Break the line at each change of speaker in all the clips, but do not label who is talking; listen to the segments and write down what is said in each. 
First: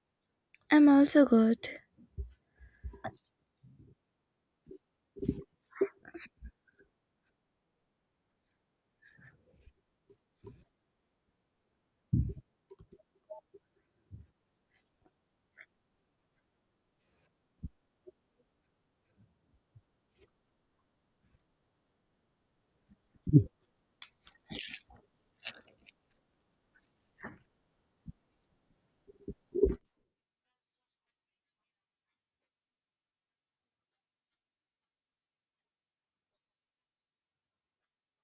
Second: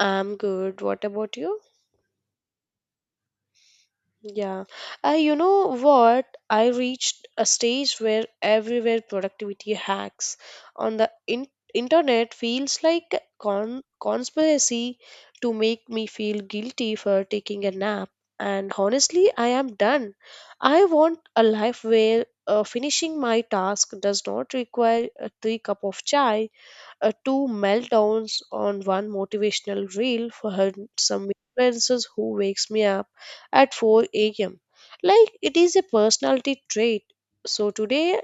I'm good.
I'm
What
also
about you?
good.
Yeah. You know what? I reached a stage where everywhere productivity hacks on the internet feels like a conspiracy to make me feel guilty for taking a nap. And honestly, I am done. I want a life where finishing my task does not require a three cup of chai, two meltdowns on one motivational reel for her, some influences who wakes me up at 4 a.m. like it is a personality trait. So today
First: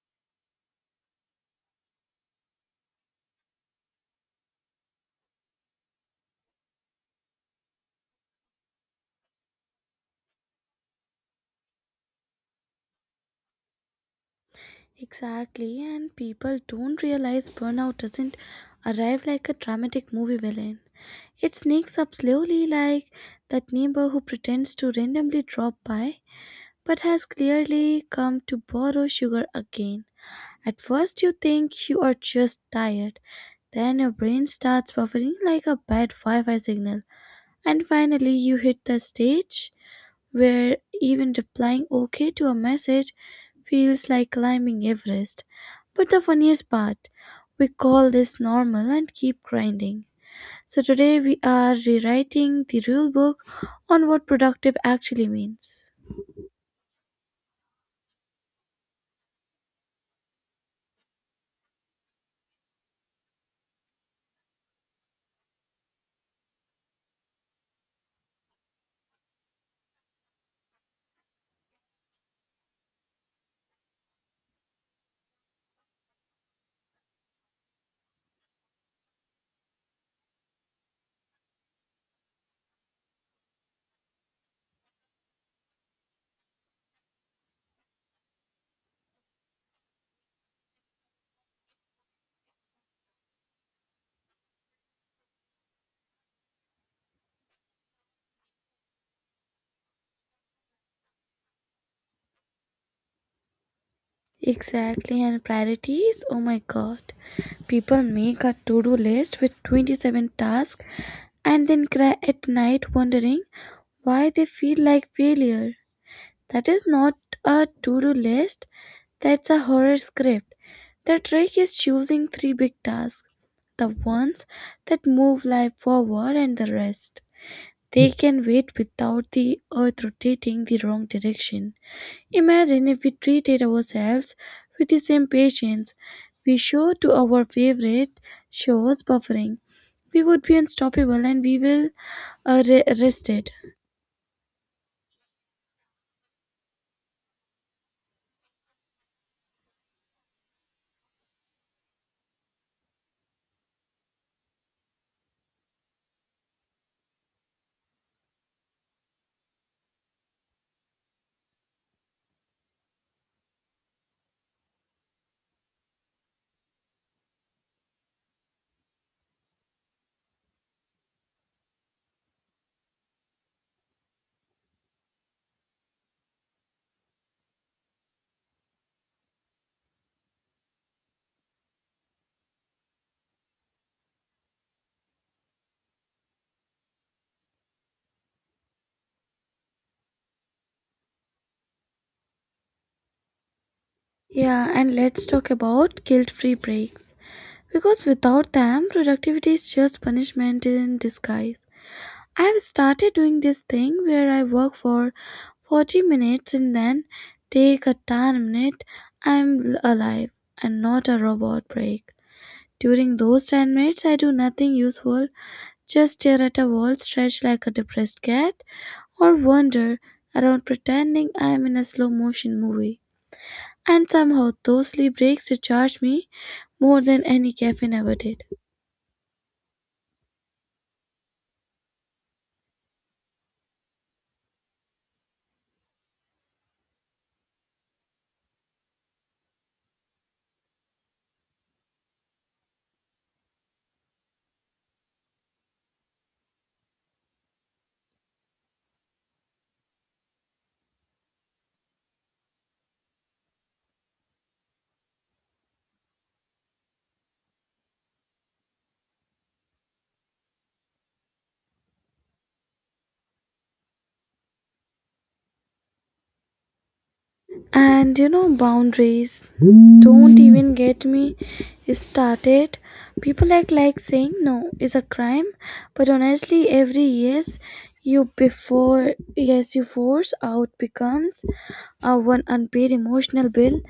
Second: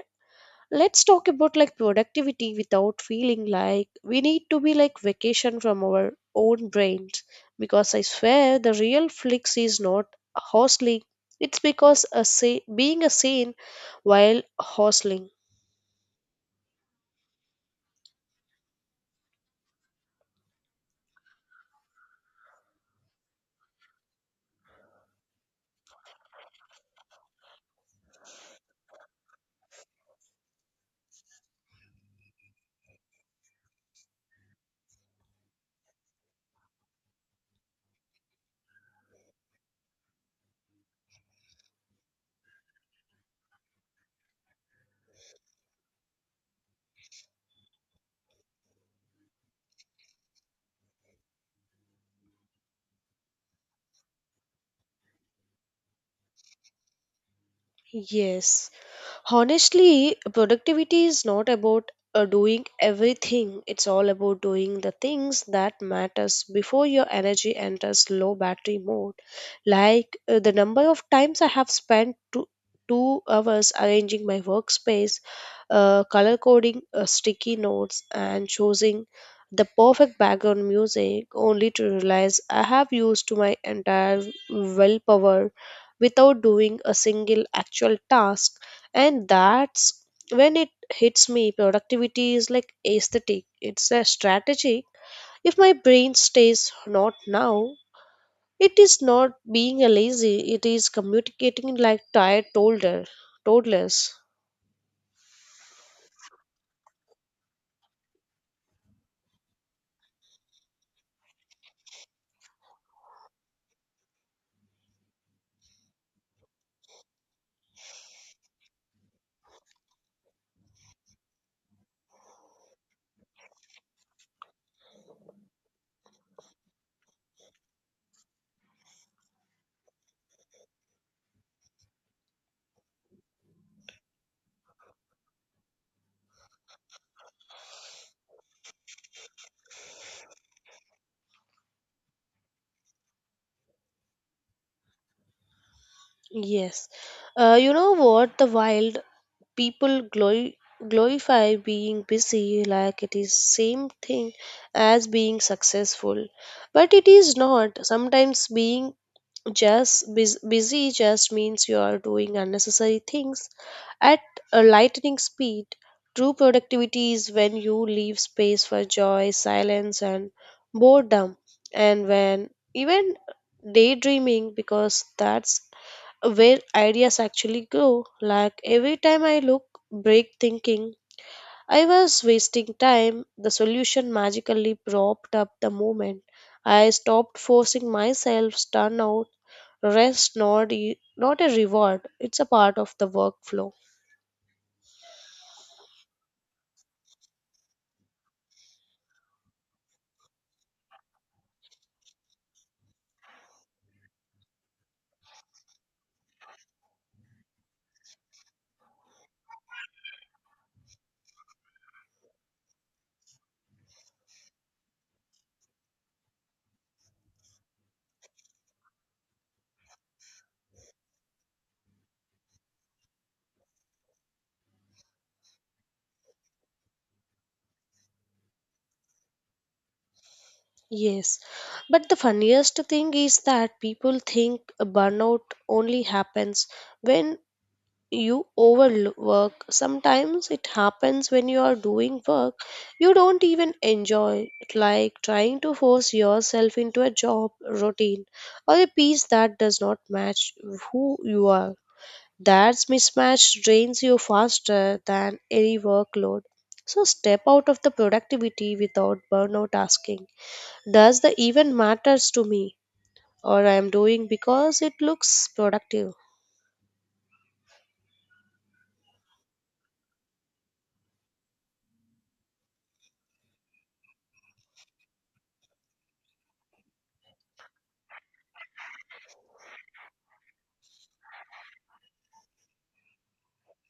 let's talk about like productivity without feeling like we need to be like vacation from our own brains, because I swear the real flex is not hostling. It's because a being a sane while hostling.
Exactly, and people don't realize burnout doesn't arrive like a dramatic movie villain. It sneaks up slowly, like that neighbor who pretends to randomly drop by but has clearly come to borrow sugar again. At first, you think you are just tired, then your brain starts buffering like a bad Wi Fi signal. And finally, you hit the stage where even replying okay to a message feels like climbing Everest. But the funniest part, we call this normal and keep grinding. So today we are rewriting the rule book on what productive actually means.
Yes. Honestly, productivity is not about doing everything. It's all about doing the things that matters before your energy enters low battery mode. Like the number of times I have spent 2 hours arranging my workspace, color coding sticky notes, and choosing the perfect background music, only to realize I have used my entire willpower without doing a single actual task. And that's when it hits me, productivity is like aesthetic, it's a strategy. If my brain stays not now, it is not being a lazy, it is communicating like tired toddlers.
Exactly, and priorities. Oh my god. People make a to do list with 27 tasks and then cry at night wondering why they feel like failure. That is not a to do list, that's a horror script. The trick is choosing three big tasks, the ones that move life forward, and the rest. They can wait without the earth rotating the wrong direction. Imagine if we treated ourselves with the same patience we show to our favorite shows buffering. We would be unstoppable and we will rested.
Yes. You know what the wild, people glorify being busy like it is same thing as being successful, but it is not. Sometimes being just busy just means you are doing unnecessary things at a lightning speed. True productivity is when you leave space for joy, silence, and boredom, and when even daydreaming, because that's where ideas actually grow. Like every time I look, break thinking I was wasting time, the solution magically propped up the moment. I stopped forcing myself, stun out, rest not, not a reward. It's a part of the workflow.
Yeah, and let's talk about guilt free breaks. Because without them, productivity is just punishment in disguise. I have started doing this thing where I work for 40 minutes and then take a 10-minute I'm alive and not a robot break. During those 10 minutes, I do nothing useful, just stare at a wall, stretch like a depressed cat, or wander around pretending I am in a slow motion movie. And somehow, those sleep breaks recharge me more than any caffeine ever did.
Yes. But the funniest thing is that people think a burnout only happens when you overwork. Sometimes it happens when you are doing work you don't even enjoy, like trying to force yourself into a job routine or a piece that does not match who you are. That mismatch drains you faster than any workload. So step out of the productivity without burnout asking, does the even matters to me or I am doing because it looks productive?
And you know, boundaries, don't even get me started. People act like saying no is a crime, but honestly, every yes you before yes you force out becomes a one unpaid emotional bill.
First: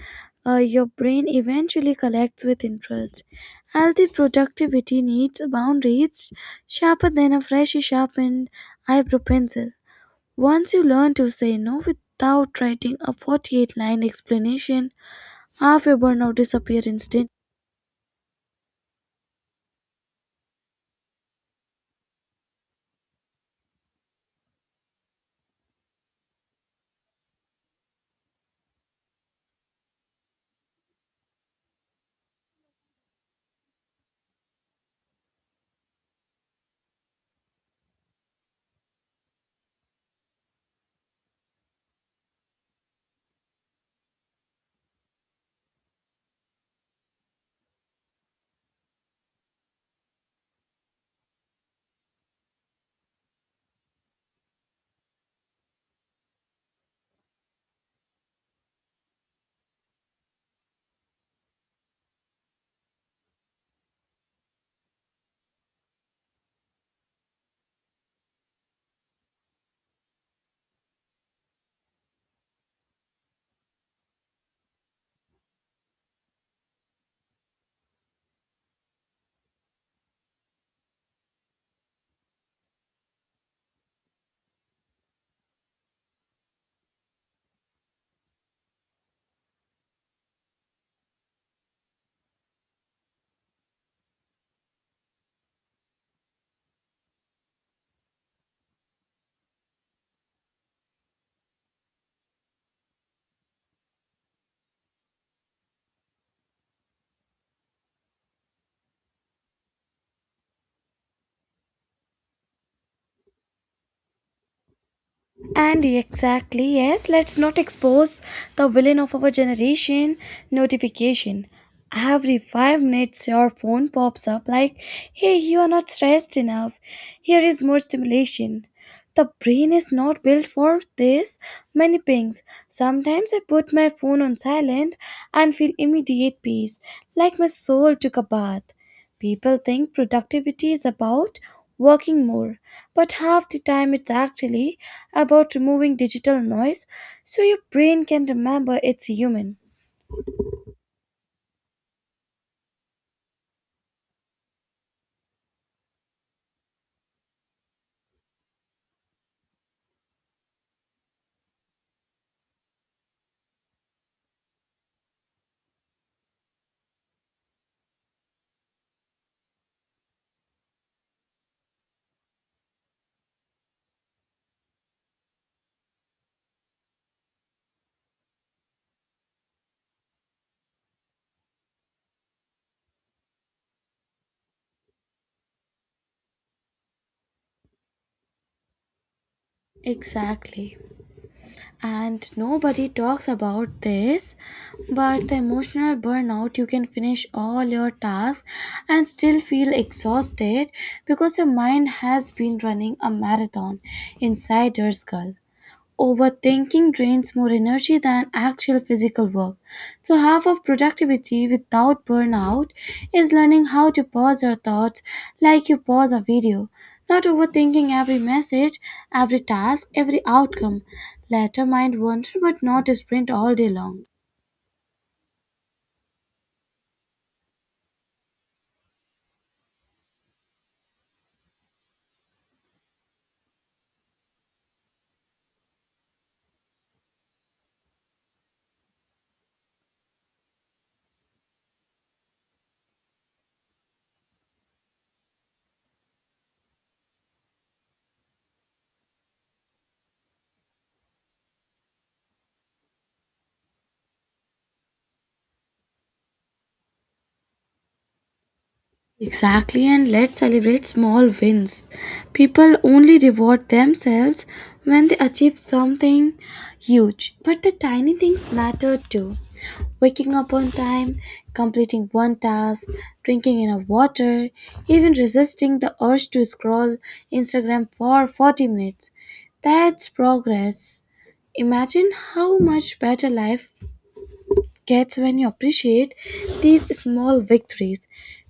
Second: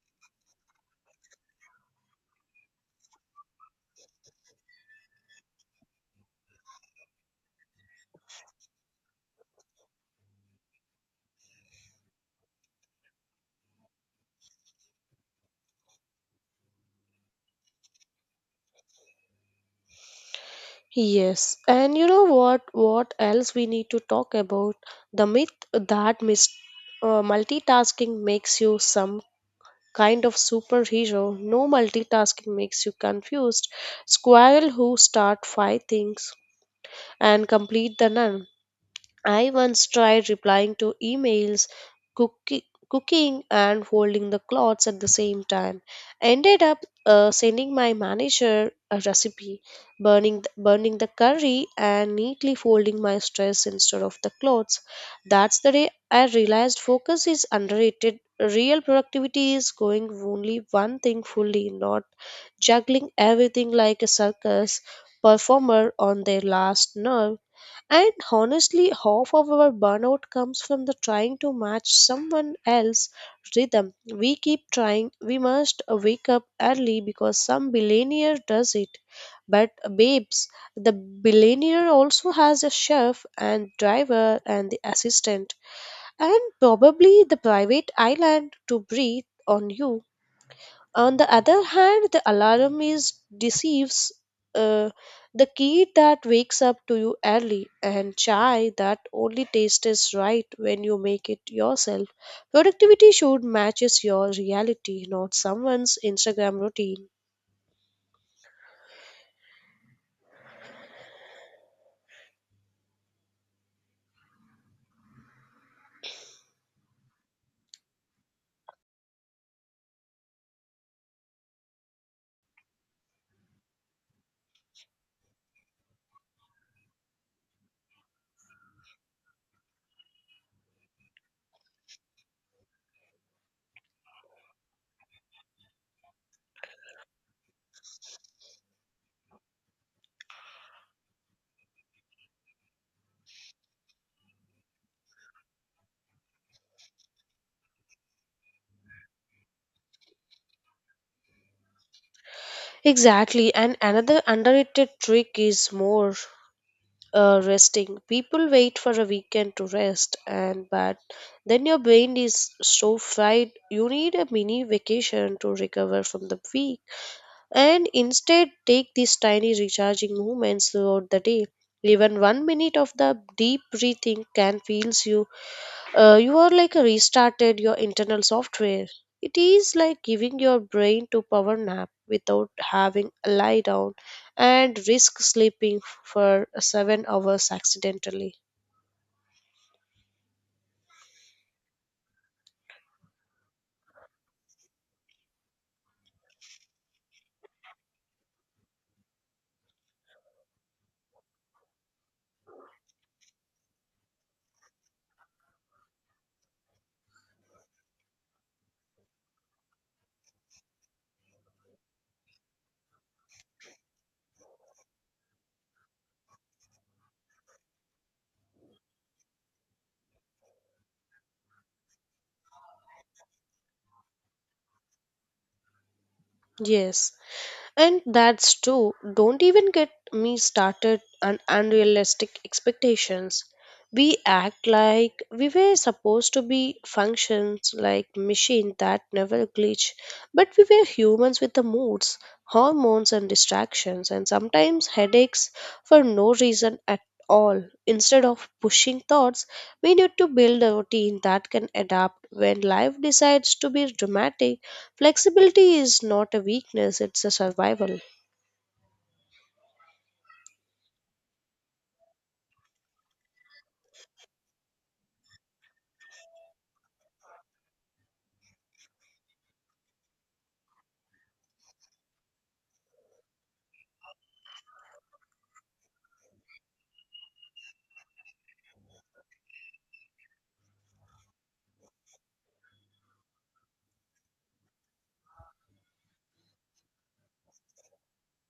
Your brain eventually collects with interest. Healthy productivity needs boundaries sharper than a freshly sharpened eyebrow pencil. Once you learn to say no without writing a 48 line explanation, half your burnout disappears instantly.
Yes, and you know what? What else we need to talk about? The myth that multitasking makes you some kind of superhero. No, multitasking makes you confused. Squirrel who start five things and complete the none. I once tried replying to emails, cooki- cooking, and folding the clothes at the same time. Ended up sending my manager a recipe, burning the curry, and neatly folding my stress instead of the clothes. That's the day I realized focus is underrated. Real productivity is going only one thing fully, not juggling everything like a circus performer on their last nerve. And honestly, half of our burnout comes from the trying to match someone else's rhythm. We keep trying, we must wake up early because some billionaire does it. But babes, the billionaire also has a chef and driver and the assistant and probably the private island to breathe on you. On the other hand, the alarm is deceives, uh, the kid that wakes up to you early and chai that only tastes right when you make it yourself. Productivity should matches your reality, not someone's Instagram routine.
And exactly, yes, let's not expose the villain of our generation, notification. Every 5 minutes, your phone pops up like, hey, you are not stressed enough. Here is more stimulation. The brain is not built for this many pings. Sometimes I put my phone on silent and feel immediate peace, like my soul took a bath. People think productivity is about working more, but half the time it's actually about removing digital noise so your brain can remember it's human.
Exactly, and another underrated trick is more resting. People wait for a weekend to rest, and but then your brain is so fried. You need a mini vacation to recover from the week, and instead take these tiny recharging movements throughout the day. Even 1 minute of the deep breathing can feels you. You are like a restarted your internal software. It is like giving your brain to power nap without having a lie down and risk sleeping for 7 hours accidentally.
Exactly. And nobody talks about this, but the emotional burnout, you can finish all your tasks and still feel exhausted because your mind has been running a marathon inside your skull. Overthinking drains more energy than actual physical work. So, half of productivity without burnout is learning how to pause your thoughts like you pause a video, not overthinking every message, every task, every outcome. Let your mind wander but not sprint all day long.
Yes. And that's true. Don't even get me started on unrealistic expectations. We act like we were supposed to be functions like machine that never glitch, but we were humans with the moods, hormones and distractions and sometimes headaches for no reason at all. Instead of pushing thoughts, we need to build a routine that can adapt when life decides to be dramatic. Flexibility is not a weakness, it's a survival.
Exactly, and let's celebrate small wins. People only reward themselves when they achieve something huge, but the tiny things matter too. Waking up on time, completing one task, drinking enough water, even resisting the urge to scroll Instagram for 40 minutes. That's progress. Imagine how much better life gets when you appreciate these small victories.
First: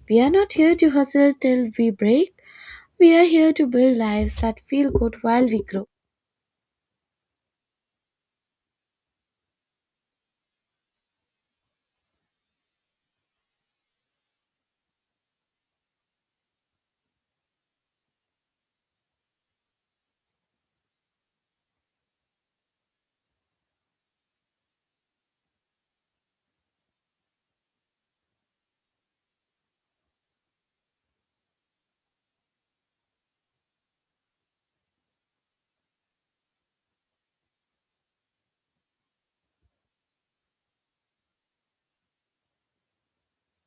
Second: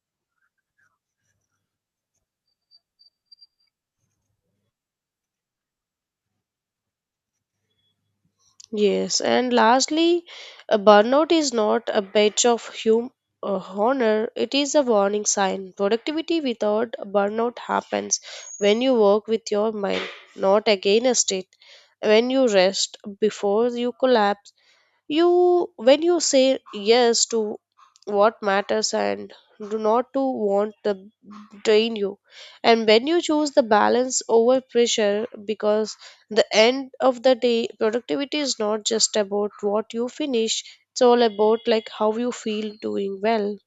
We are not here to hustle till we break. We are here to build lives that feel good while we grow.
Yes, and lastly, a burnout is not a badge of honor, it is a warning sign. Productivity without burnout happens when you work with your mind, not against it. When you rest before you collapse, you, when you say yes to what matters and do not to want to drain you, and when you choose the balance over pressure, because the end of the day, productivity is not just about what you finish. It's all about like how you feel doing well.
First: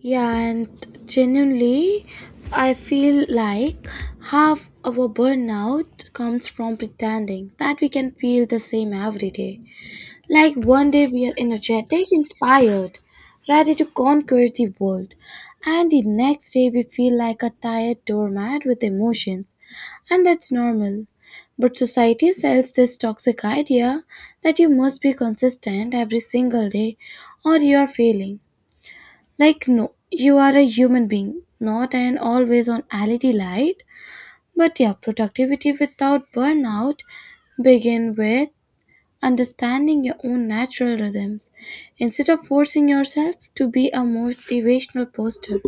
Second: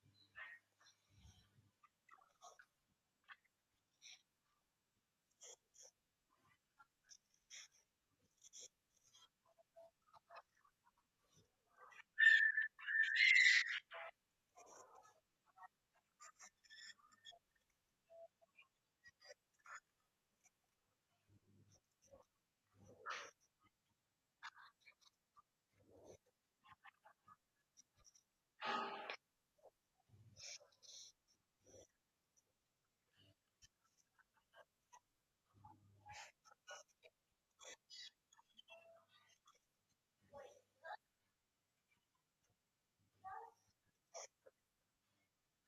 Yeah, and genuinely, I feel like half our burnout comes from pretending that we can feel the same every day. Like one day we are energetic, inspired, ready to conquer the world, and the next day we feel like a tired doormat with emotions. And that's normal. But society sells this toxic idea that you must be consistent every single day or you're failing. Like, no, you are a human being, not an always on LED light. But yeah, productivity without burnout begin with understanding your own natural rhythms instead of forcing yourself to be a motivational poster.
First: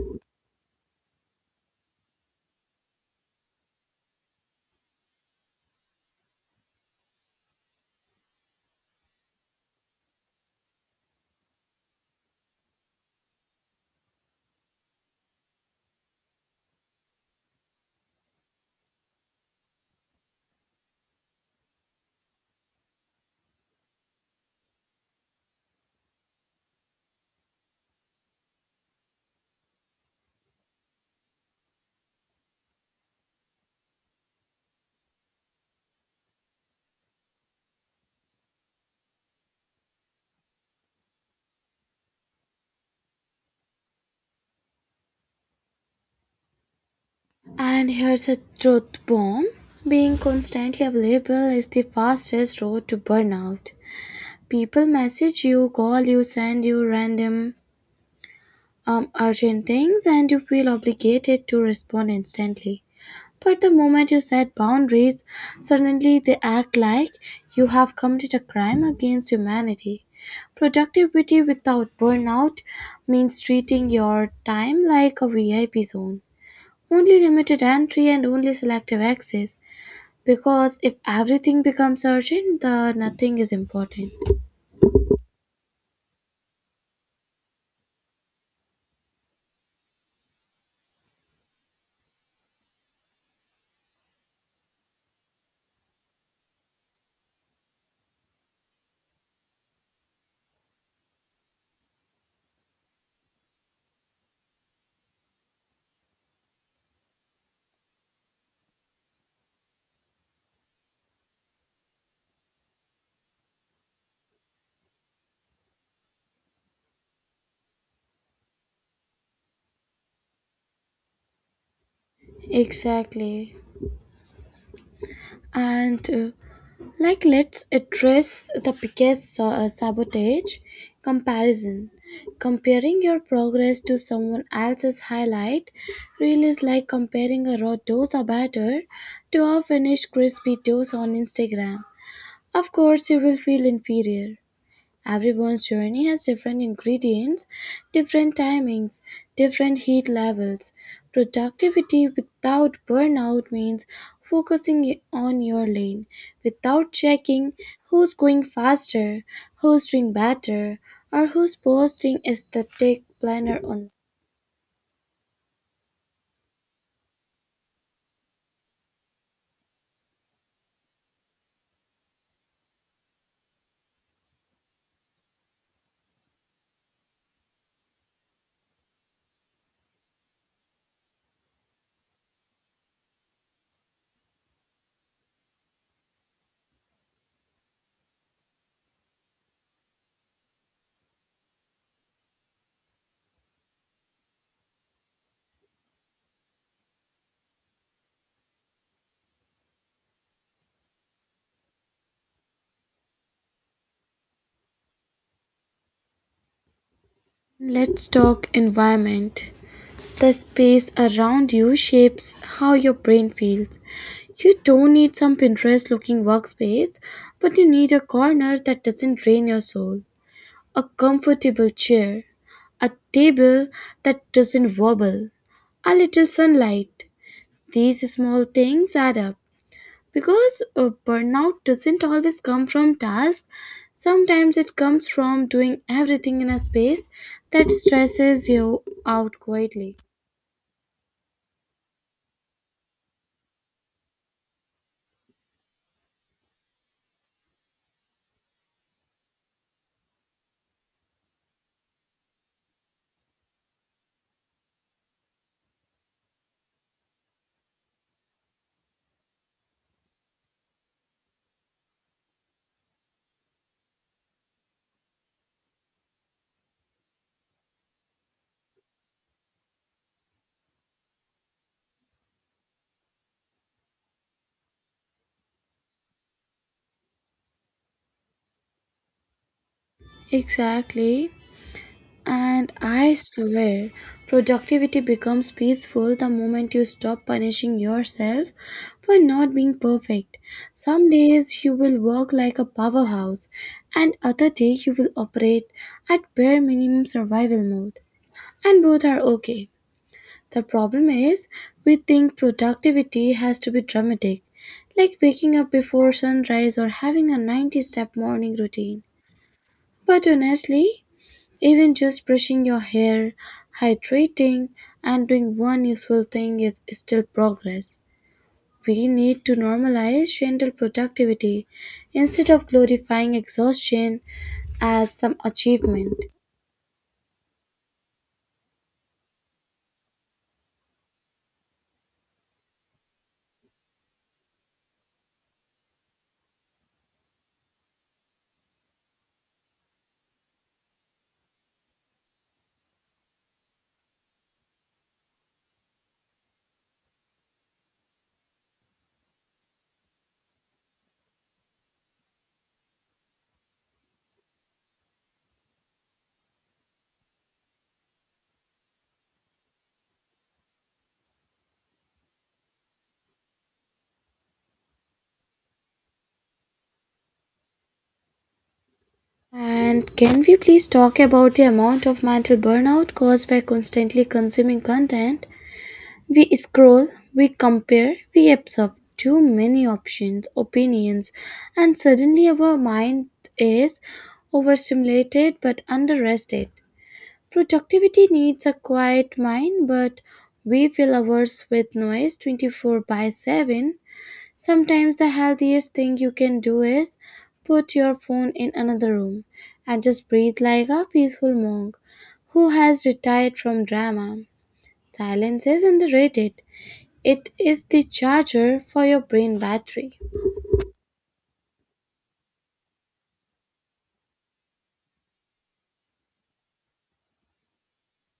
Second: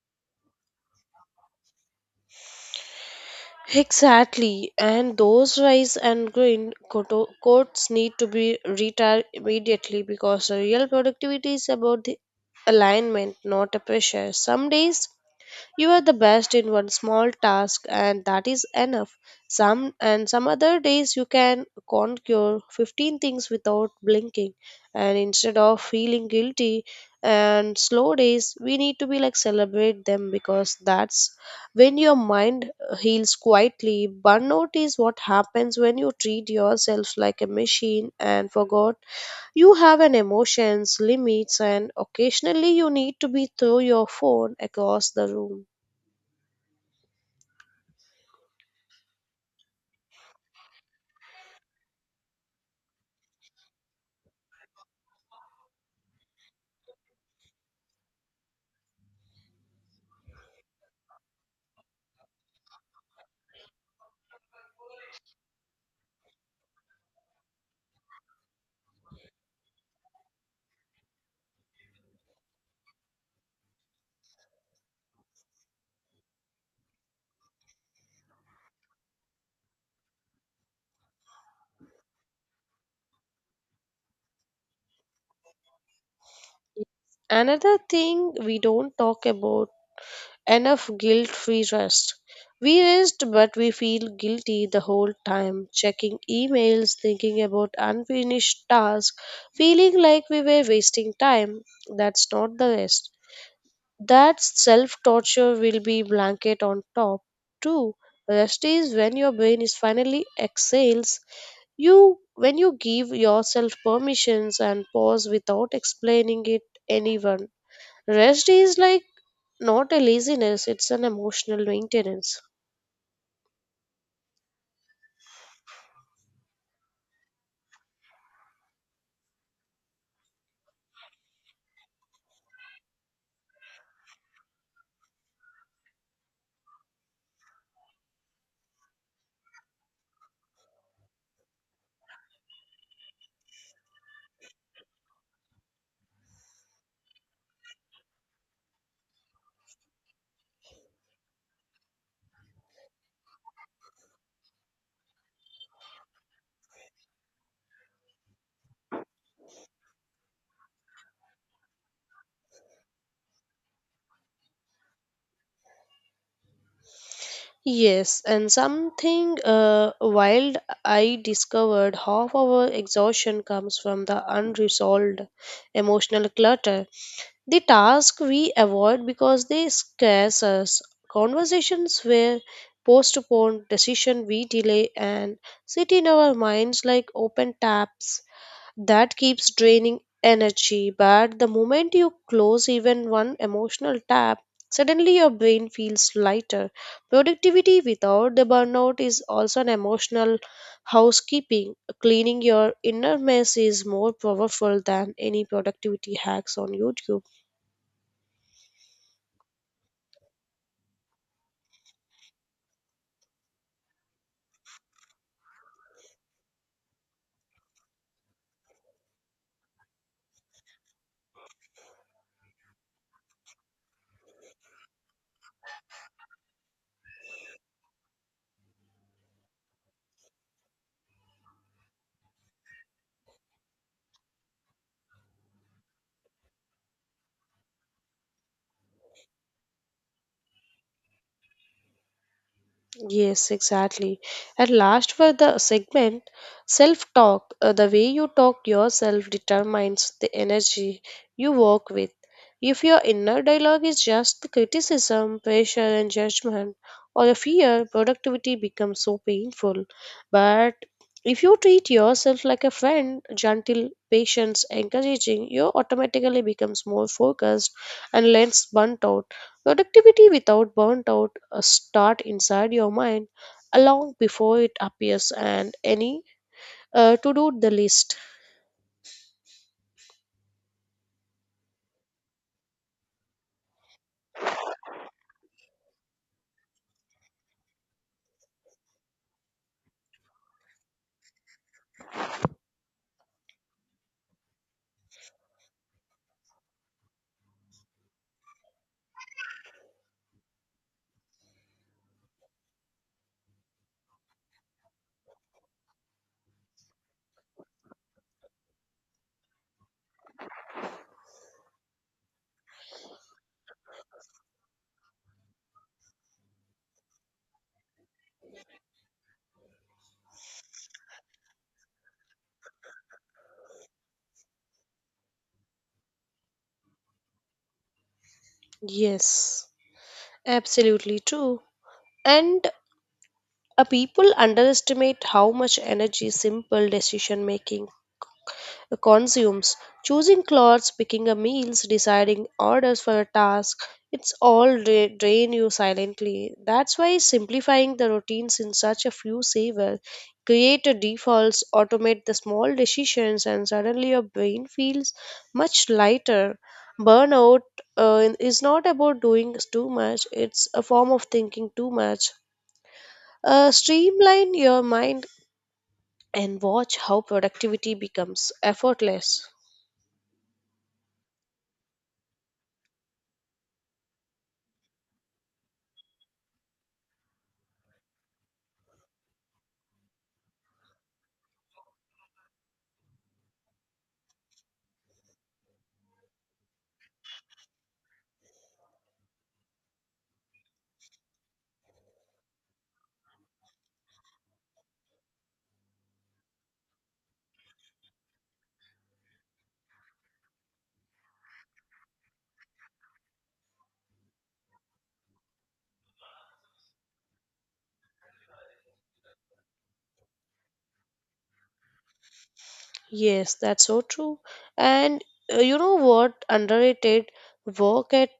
Exactly, and those rice and grain quotes need to be retired immediately because the real productivity is about the alignment, not a pressure. Some days you are the best in one small task and that is enough. Some and some other days you can conquer 15 things without blinking, and instead of feeling guilty and slow days we need to be like celebrate them because that's when your mind heals quietly. Burnout is what happens when you treat yourself like a machine and forgot you have an emotions limits, and occasionally you need to be throw your phone across the room.
And here's a truth bomb, being constantly available is the fastest road to burnout. People message you, call you, send you random, urgent things, and you feel obligated to respond instantly. But the moment you set boundaries, suddenly they act like you have committed a crime against humanity. Productivity without burnout means treating your time like a VIP zone. Only limited entry and only selective access. Because if everything becomes urgent, the nothing is important.
Another thing we don't talk about enough, guilt free rest. We rest, but we feel guilty the whole time, checking emails, thinking about unfinished tasks, feeling like we were wasting time. That's not the rest. That self torture will be blanket on top. Two, rest is when your brain is finally exhales. You, when you give yourself permissions and pause without explaining it anyone. Rest is like not a laziness, it's an emotional maintenance.
Exactly. And Like, let's address the biggest sabotage, comparison. Comparing your progress to someone else's highlight reel is like comparing a raw dosa batter to a finished crispy dosa on Instagram. Of course, you will feel inferior. Everyone's journey has different ingredients, different timings, different heat levels. Productivity without burnout means focusing on your lane without checking who's going faster, who's doing better, or who's posting aesthetic planner on.
Yes, and something wild I discovered, half our exhaustion comes from the unresolved emotional clutter. The task we avoid because they scarce us. Conversations were postponed, decision we delay, and sit in our minds like open taps. That keeps draining energy, but the moment you close even one emotional tab, suddenly your brain feels lighter. Productivity without the burnout is also an emotional housekeeping. Cleaning your inner mess is more powerful than any productivity hacks on YouTube.
Let's talk environment. The space around you shapes how your brain feels. You don't need some Pinterest looking workspace, but you need a corner that doesn't drain your soul, a comfortable chair, a table that doesn't wobble, a little sunlight. These small things add up because burnout doesn't always come from tasks. Sometimes it comes from doing everything in a space that stresses you out quietly.
Yes, exactly. And last for the segment, self talk. The way you talk yourself determines the energy you work with. If your inner dialogue is just the criticism, pressure, and judgment, or a fear, productivity becomes so painful. But if you treat yourself like a friend, gentle, patient, encouraging, you automatically becomes more focused and less burnt out. Productivity without burnout start inside your mind long before it appears and any to do the list.
Exactly. And I swear, productivity becomes peaceful the moment you stop punishing yourself for not being perfect. Some days you will work like a powerhouse, and other day you will operate at bare minimum survival mode. And both are okay. The problem is, we think productivity has to be dramatic, like waking up before sunrise or having a 90 step morning routine. But honestly, even just brushing your hair, hydrating, and doing one useful thing is still progress. We need to normalize gentle productivity instead of glorifying exhaustion as some achievement.
Yes, absolutely true. And people underestimate how much energy simple decision making consumes. Choosing clothes, picking a meals, deciding orders for a task, it's all drain you silently. That's why simplifying the routines in such a few saver, create a defaults, automate the small decisions, and suddenly your brain feels much lighter. Burnout is not about doing too much, it's a form of thinking too much. Streamline your mind and watch how productivity becomes effortless.
And can we please talk about the amount of mental burnout caused by constantly consuming content? We scroll, we compare, we absorb too many options, opinions, and suddenly our mind is overstimulated but underrested. Productivity needs a quiet mind, but we fill ours with noise 24 by 7. Sometimes the healthiest thing you can do is put your phone in another room and just breathe like a peaceful monk who has retired from drama. Silence is underrated. It is the charger for your brain battery.
Yes, that's so true. And you know what? Underrated work at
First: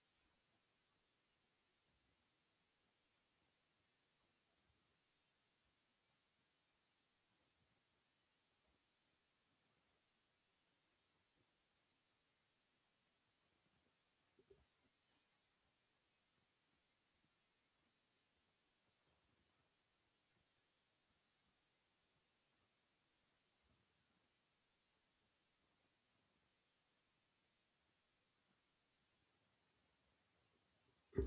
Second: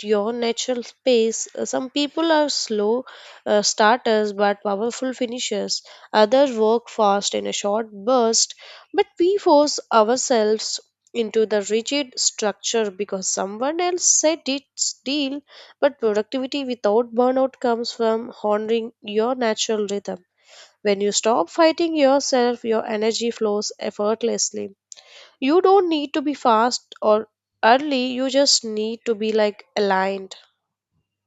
your natural pace. Some people are slow starters but powerful finishers. Others work fast in a short burst, but we force ourselves into the rigid structure because someone else said it's deal. But productivity without burnout comes from honoring your natural rhythm. When you stop fighting yourself, your energy flows effortlessly. You don't need to be fast or early, you just need to be like aligned.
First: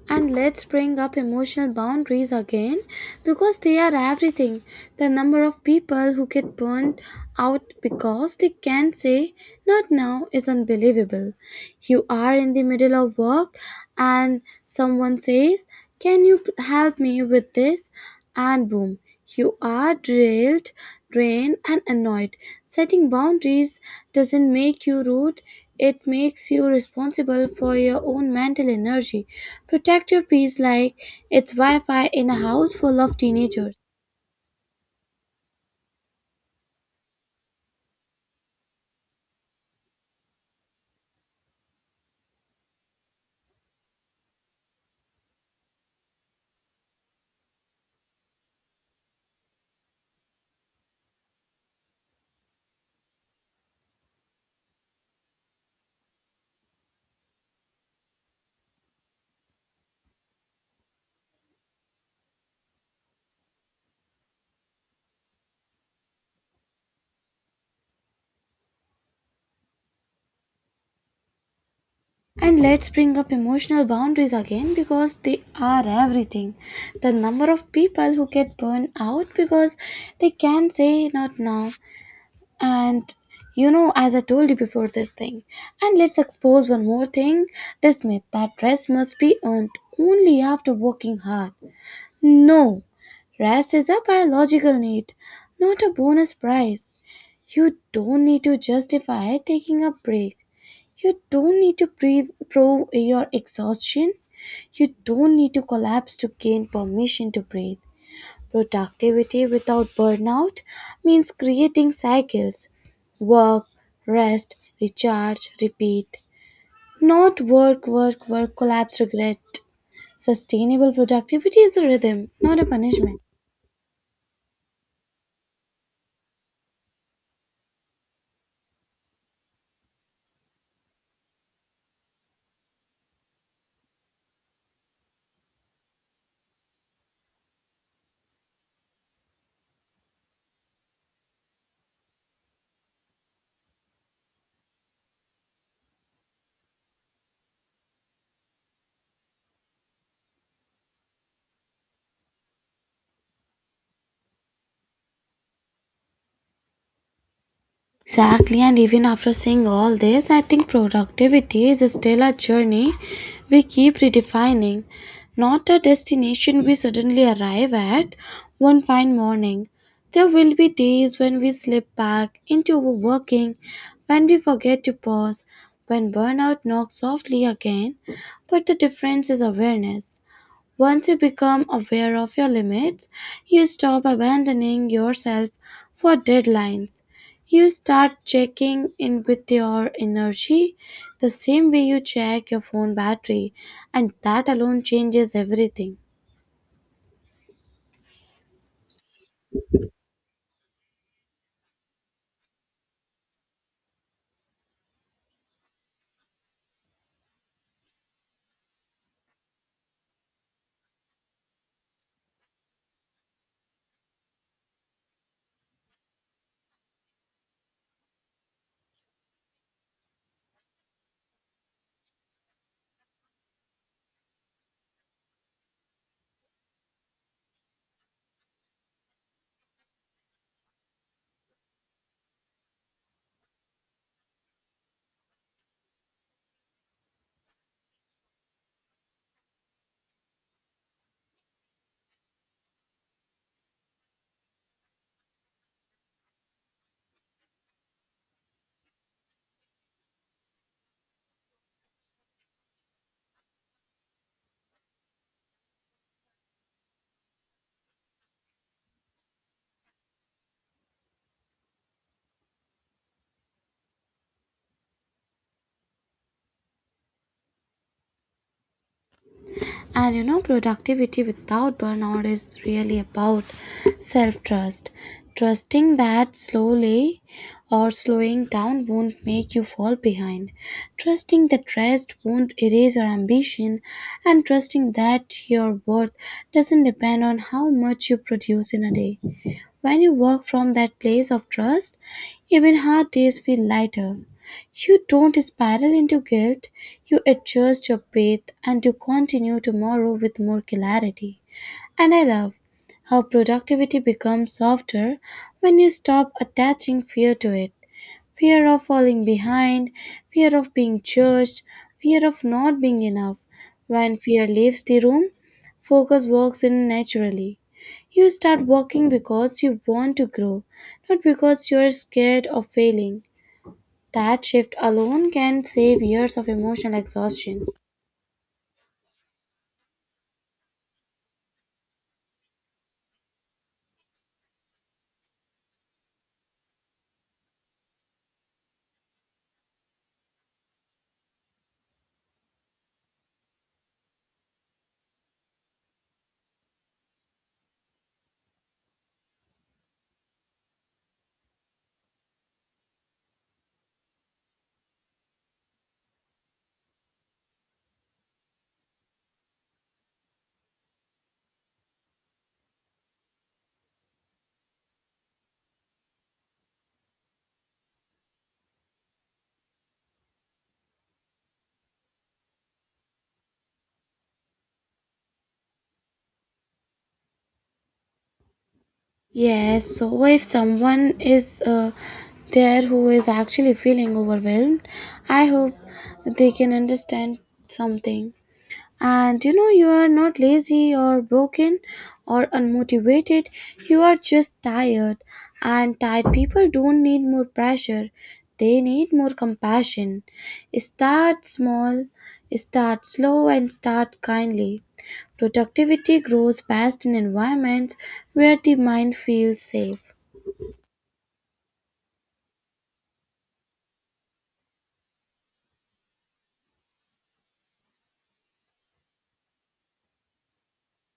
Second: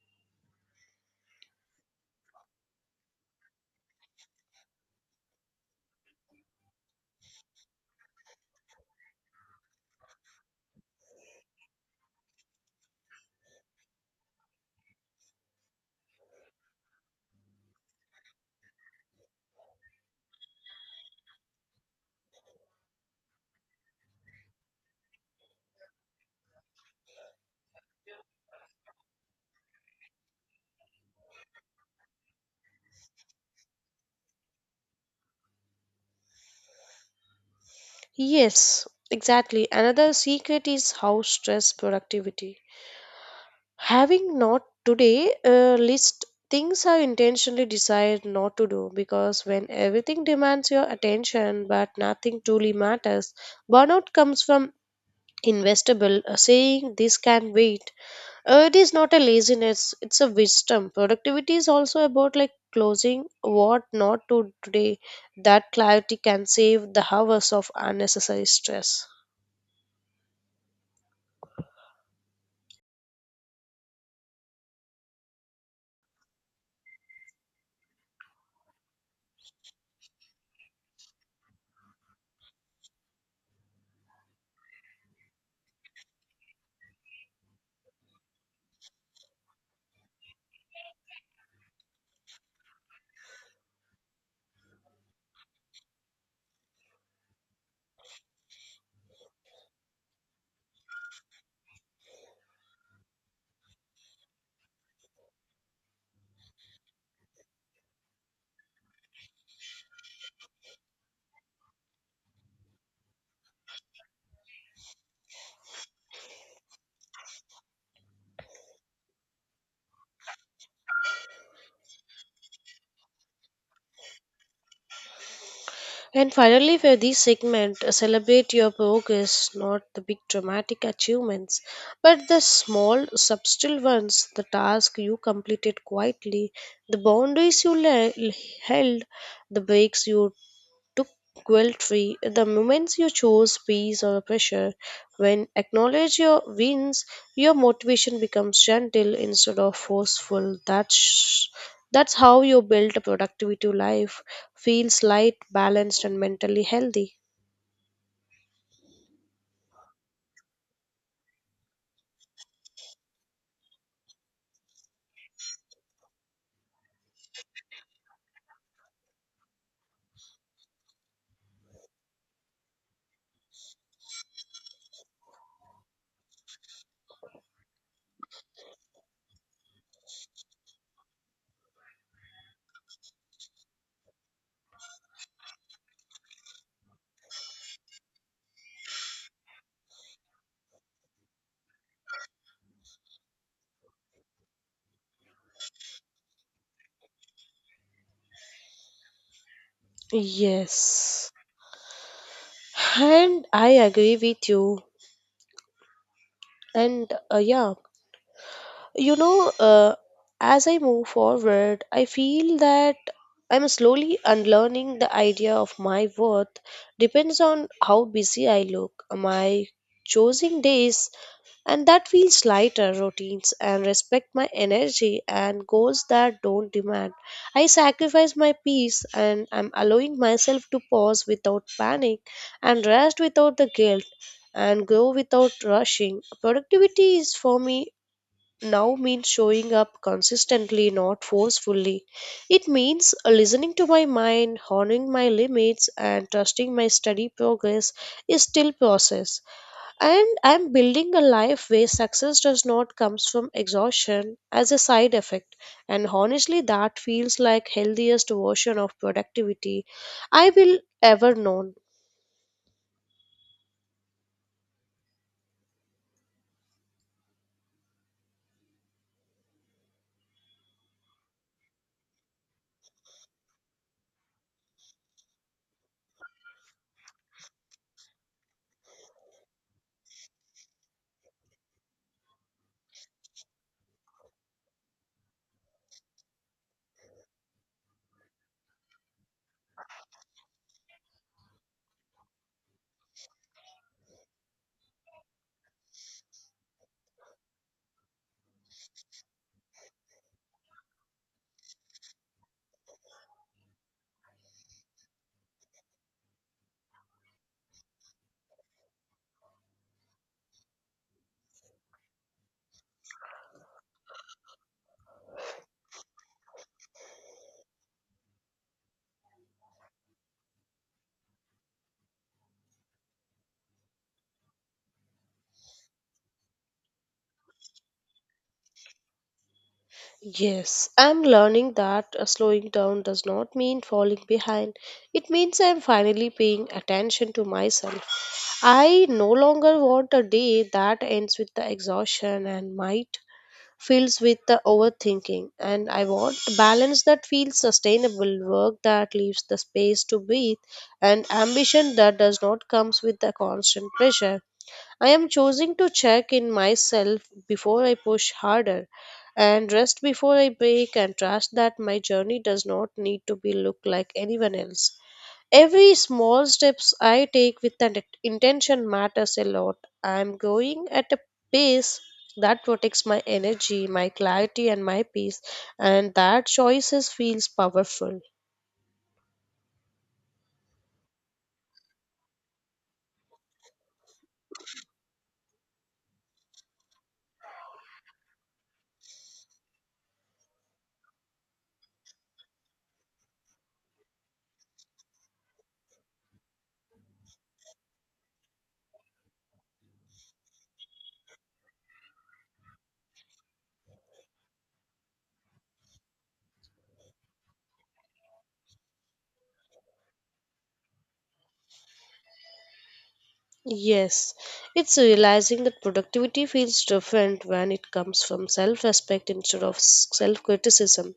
And let's bring up emotional boundaries again because they are everything. The number of people who get burnt out because they can't say not now is unbelievable. You are in the middle of work and someone says, can you help me with this? And boom, you are drilled, drained, and annoyed. Setting boundaries doesn't make you rude. It makes you responsible for your own mental energy. Protect your peace like it's Wi Fi in a house full of teenagers.
Yes, exactly. Another secret is how stress productivity. Having not today list, things I intentionally decide not to do because when everything demands your attention but nothing truly matters, burnout comes from investable, saying this can wait. It is not a laziness, it's a wisdom. Productivity is also about like closing what not to today. That clarity can save the hours of unnecessary stress.
And let's bring up emotional boundaries again because they are everything. The number of people who get burned out because they can say not now. And you know, as I told you before, this thing. And let's expose one more thing, this myth that rest must be earned only after working hard. No, rest is a biological need, not a bonus prize. You don't need to justify taking a break. You don't need to prove your exhaustion. You don't need to collapse to gain permission to breathe. Productivity without burnout means creating cycles, work, rest, recharge, repeat. Not work, work, work, collapse, regret. Sustainable productivity is a rhythm, not a punishment.
And finally, for this segment, celebrate your progress, not the big dramatic achievements, but the small, subtle ones, the task you completed quietly, the boundaries you held, the breaks you to guilt-free. The moments you choose peace over pressure, when acknowledge your wins, your motivation becomes gentle instead of forceful. That's how you build a productivity life. Feels light, balanced, and mentally healthy.
Exactly, and even after seeing all this, I think productivity is still a journey we keep redefining, not a destination we suddenly arrive at one fine morning. There will be days when we slip back into overworking, when we forget to pause, when burnout knocks softly again, but the difference is awareness. Once you become aware of your limits, you stop abandoning yourself for deadlines. You start checking in with your energy the same way you check your phone battery, and that alone changes everything.
Yes, and I agree with you. And yeah, you know, as I move forward, I feel that I'm slowly unlearning the idea of my worth depends on how busy I look. My choosing days and that feels lighter routines and respect my energy and goals that don't demand I sacrifice my peace, and I'm allowing myself to pause without panic and rest without the guilt and grow without rushing. Productivity is for me now means showing up consistently, not forcefully. It means listening to my mind, honoring my limits, and trusting my steady progress is still process. And I'm building a life where success does not comes from exhaustion as a side effect. And honestly, that feels like healthiest version of productivity I will ever known.
And you know, productivity without burnout is really about self trust. Trusting that slowly or slowing down won't make you fall behind. Trusting that rest won't erase your ambition. And trusting that your worth doesn't depend on how much you produce in a day. When you work from that place of trust, even hard days feel lighter. You don't spiral into guilt, you adjust your breath and you continue tomorrow with more clarity. And I love how productivity becomes softer when you stop attaching fear to it, fear of falling behind, fear of being judged, fear of not being enough. When fear leaves the room, focus walks in naturally. You start walking because you want to grow, not because you're scared of failing. That shift alone can save years of emotional exhaustion.
Yes, I'm learning that slowing down does not mean falling behind. It means I'm finally paying attention to myself. I no longer want a day that ends with the exhaustion and might fills with the overthinking, and I want balance that feels sustainable, work that leaves the space to breathe and ambition that does not comes with the constant pressure. I am choosing to check in myself before I push harder and rest before I break and trust that my journey does not need to be look like anyone else. Every small steps I take with an intention matters a lot. I am going at a pace that protects my energy, my clarity and my peace, and that choices feels powerful.
Yes, so if someone is there who is actually feeling overwhelmed, I hope they can understand something. And you know, you are not lazy or broken or unmotivated, you are just tired. And tired people don't need more pressure, they need more compassion. Start small, start slow, and start kindly. Productivity grows best in environments where the mind feels safe.
Yes, it's realizing that productivity feels different when it comes from self respect instead of self criticism.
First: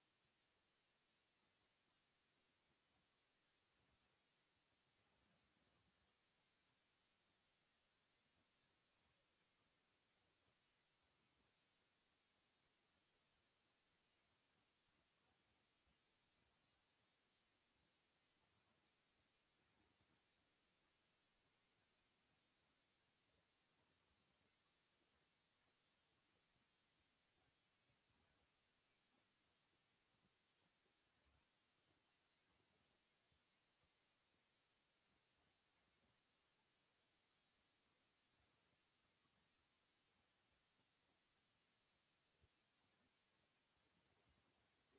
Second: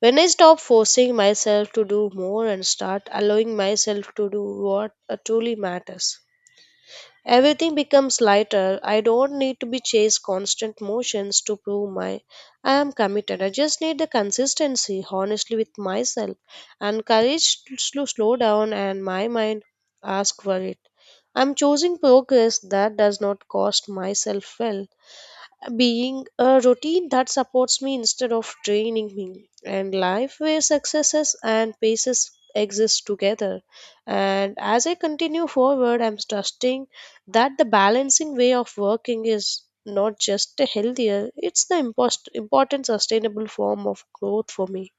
When I stop forcing myself to do more and start allowing myself to do what truly matters. Everything becomes lighter. I don't need to be chased constant motions to prove my I am committed. I just need the consistency, honestly with myself, and courage to slow down and my mind ask for it. I'm choosing progress that does not cost myself well being a routine that supports me instead of draining me, and life where successes and paces exist together, and as I continue forward I'm trusting that the balancing way of working is not just a healthier, it's the important sustainable form of growth for me.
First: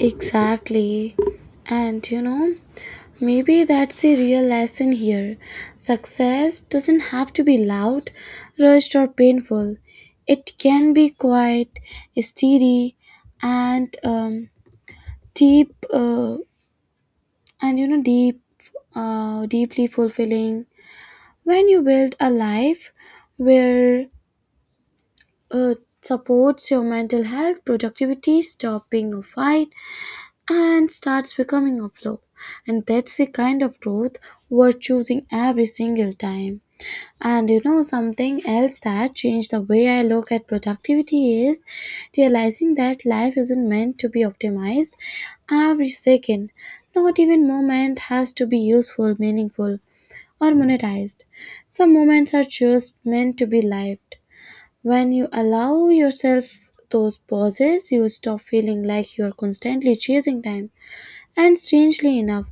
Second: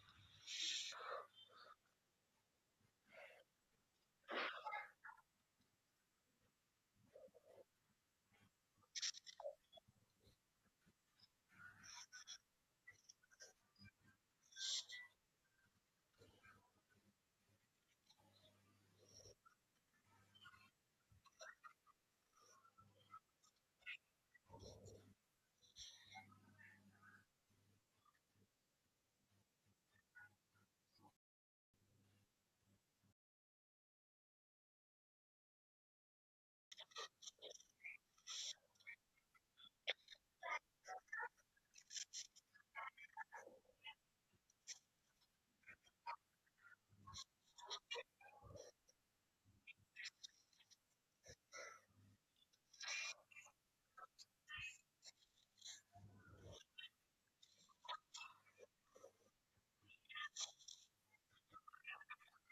Exactly. And you know, maybe that's the real lesson here. Success doesn't have to be loud, rushed, or painful. It can be quiet, steady, and deep, and you know, deep, deeply fulfilling. When you build a life where uh, supports your mental health, productivity, stop being a fight, and starts becoming a flow. And that's the kind of growth worth choosing every single time. And you know, something else that changed the way I look at productivity is realizing that life isn't meant to be optimized every second. Not even moment has to be useful, meaningful, or monetized. Some moments are just meant to be lived. When you allow yourself those pauses, you stop feeling like you're constantly chasing time, and strangely enough,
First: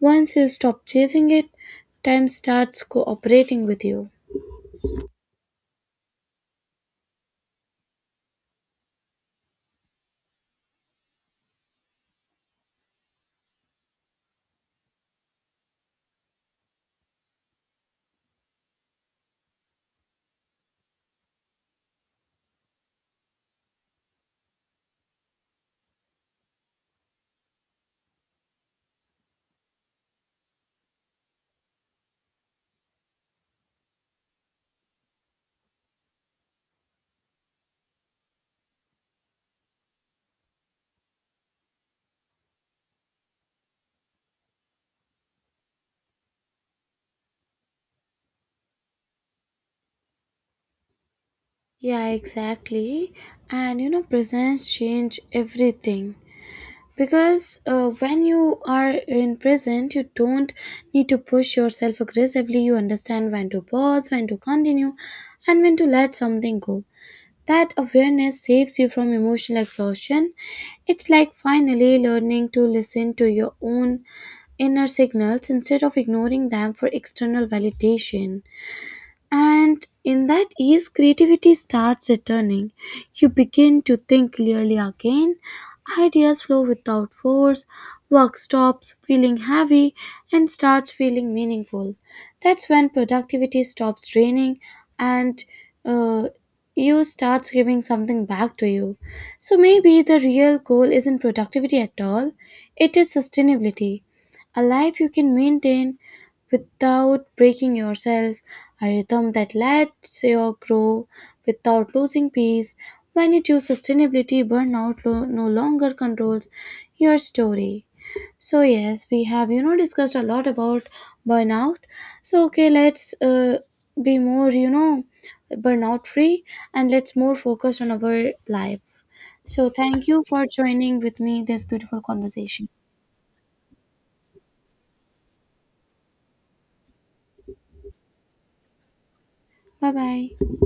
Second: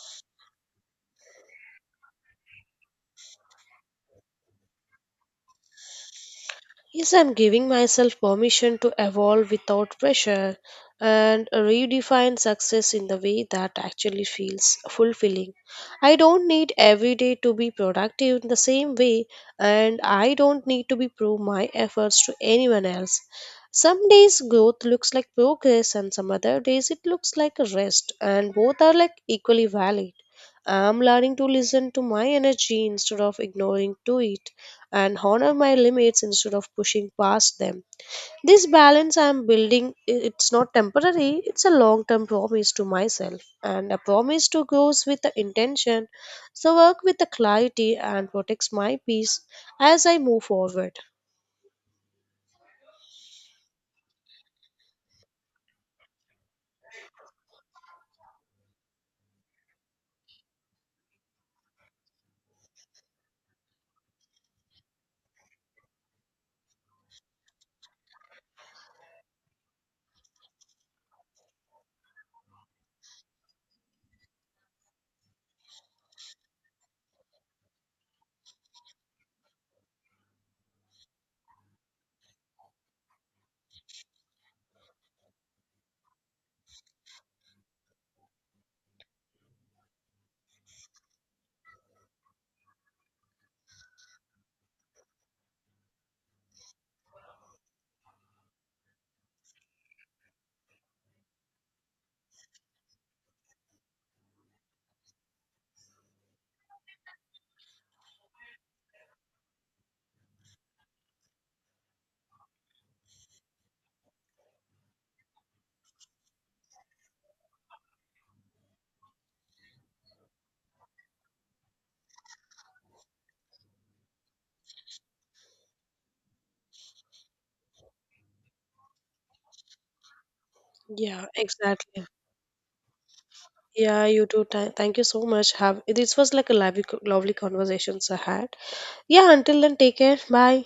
once you stop chasing it, time starts cooperating with you.
Yes, I'm giving myself permission to evolve without pressure and redefine success in the way that actually feels fulfilling. I don't need every day to be productive in the same way, and I don't need to be prove my efforts to anyone else. Some days growth looks like progress, and some other days it looks like a rest, and both are like equally valid. I'm learning to listen to my energy instead of ignoring to it and honor my limits instead of pushing past them. This balance I'm building, it's not temporary, it's a long term promise to myself and a promise to grow with the intention, so work with the clarity and protects my peace as I move forward.
Yeah, exactly. And you know, presents change everything. Because when you are in present, you don't need to push yourself aggressively. You understand when to pause, when to continue, and when to let something go. That awareness saves you from emotional exhaustion. It's like finally learning to listen to your own inner signals instead of ignoring them for external validation. And in that ease, creativity starts returning. You begin to think clearly again. Ideas flow without force. Work stops feeling heavy and starts feeling meaningful. That's when productivity stops draining and uh, you starts giving something back to you. So maybe the real goal isn't productivity at all, it is sustainability. A life you can maintain without breaking yourself, a rhythm that lets you grow without losing peace. When you choose sustainability, burnout no longer controls your story. So yes, we have discussed a lot about burnout. So okay, let's be more burnout free and let's more focus on our life. So thank you for joining with
Yeah,
me this beautiful
exactly.
conversation.
Yeah, you too. Thank you so much. Have this was like a lovely conversations I had. Yeah, until then,
Bye
take care.
bye.
Bye.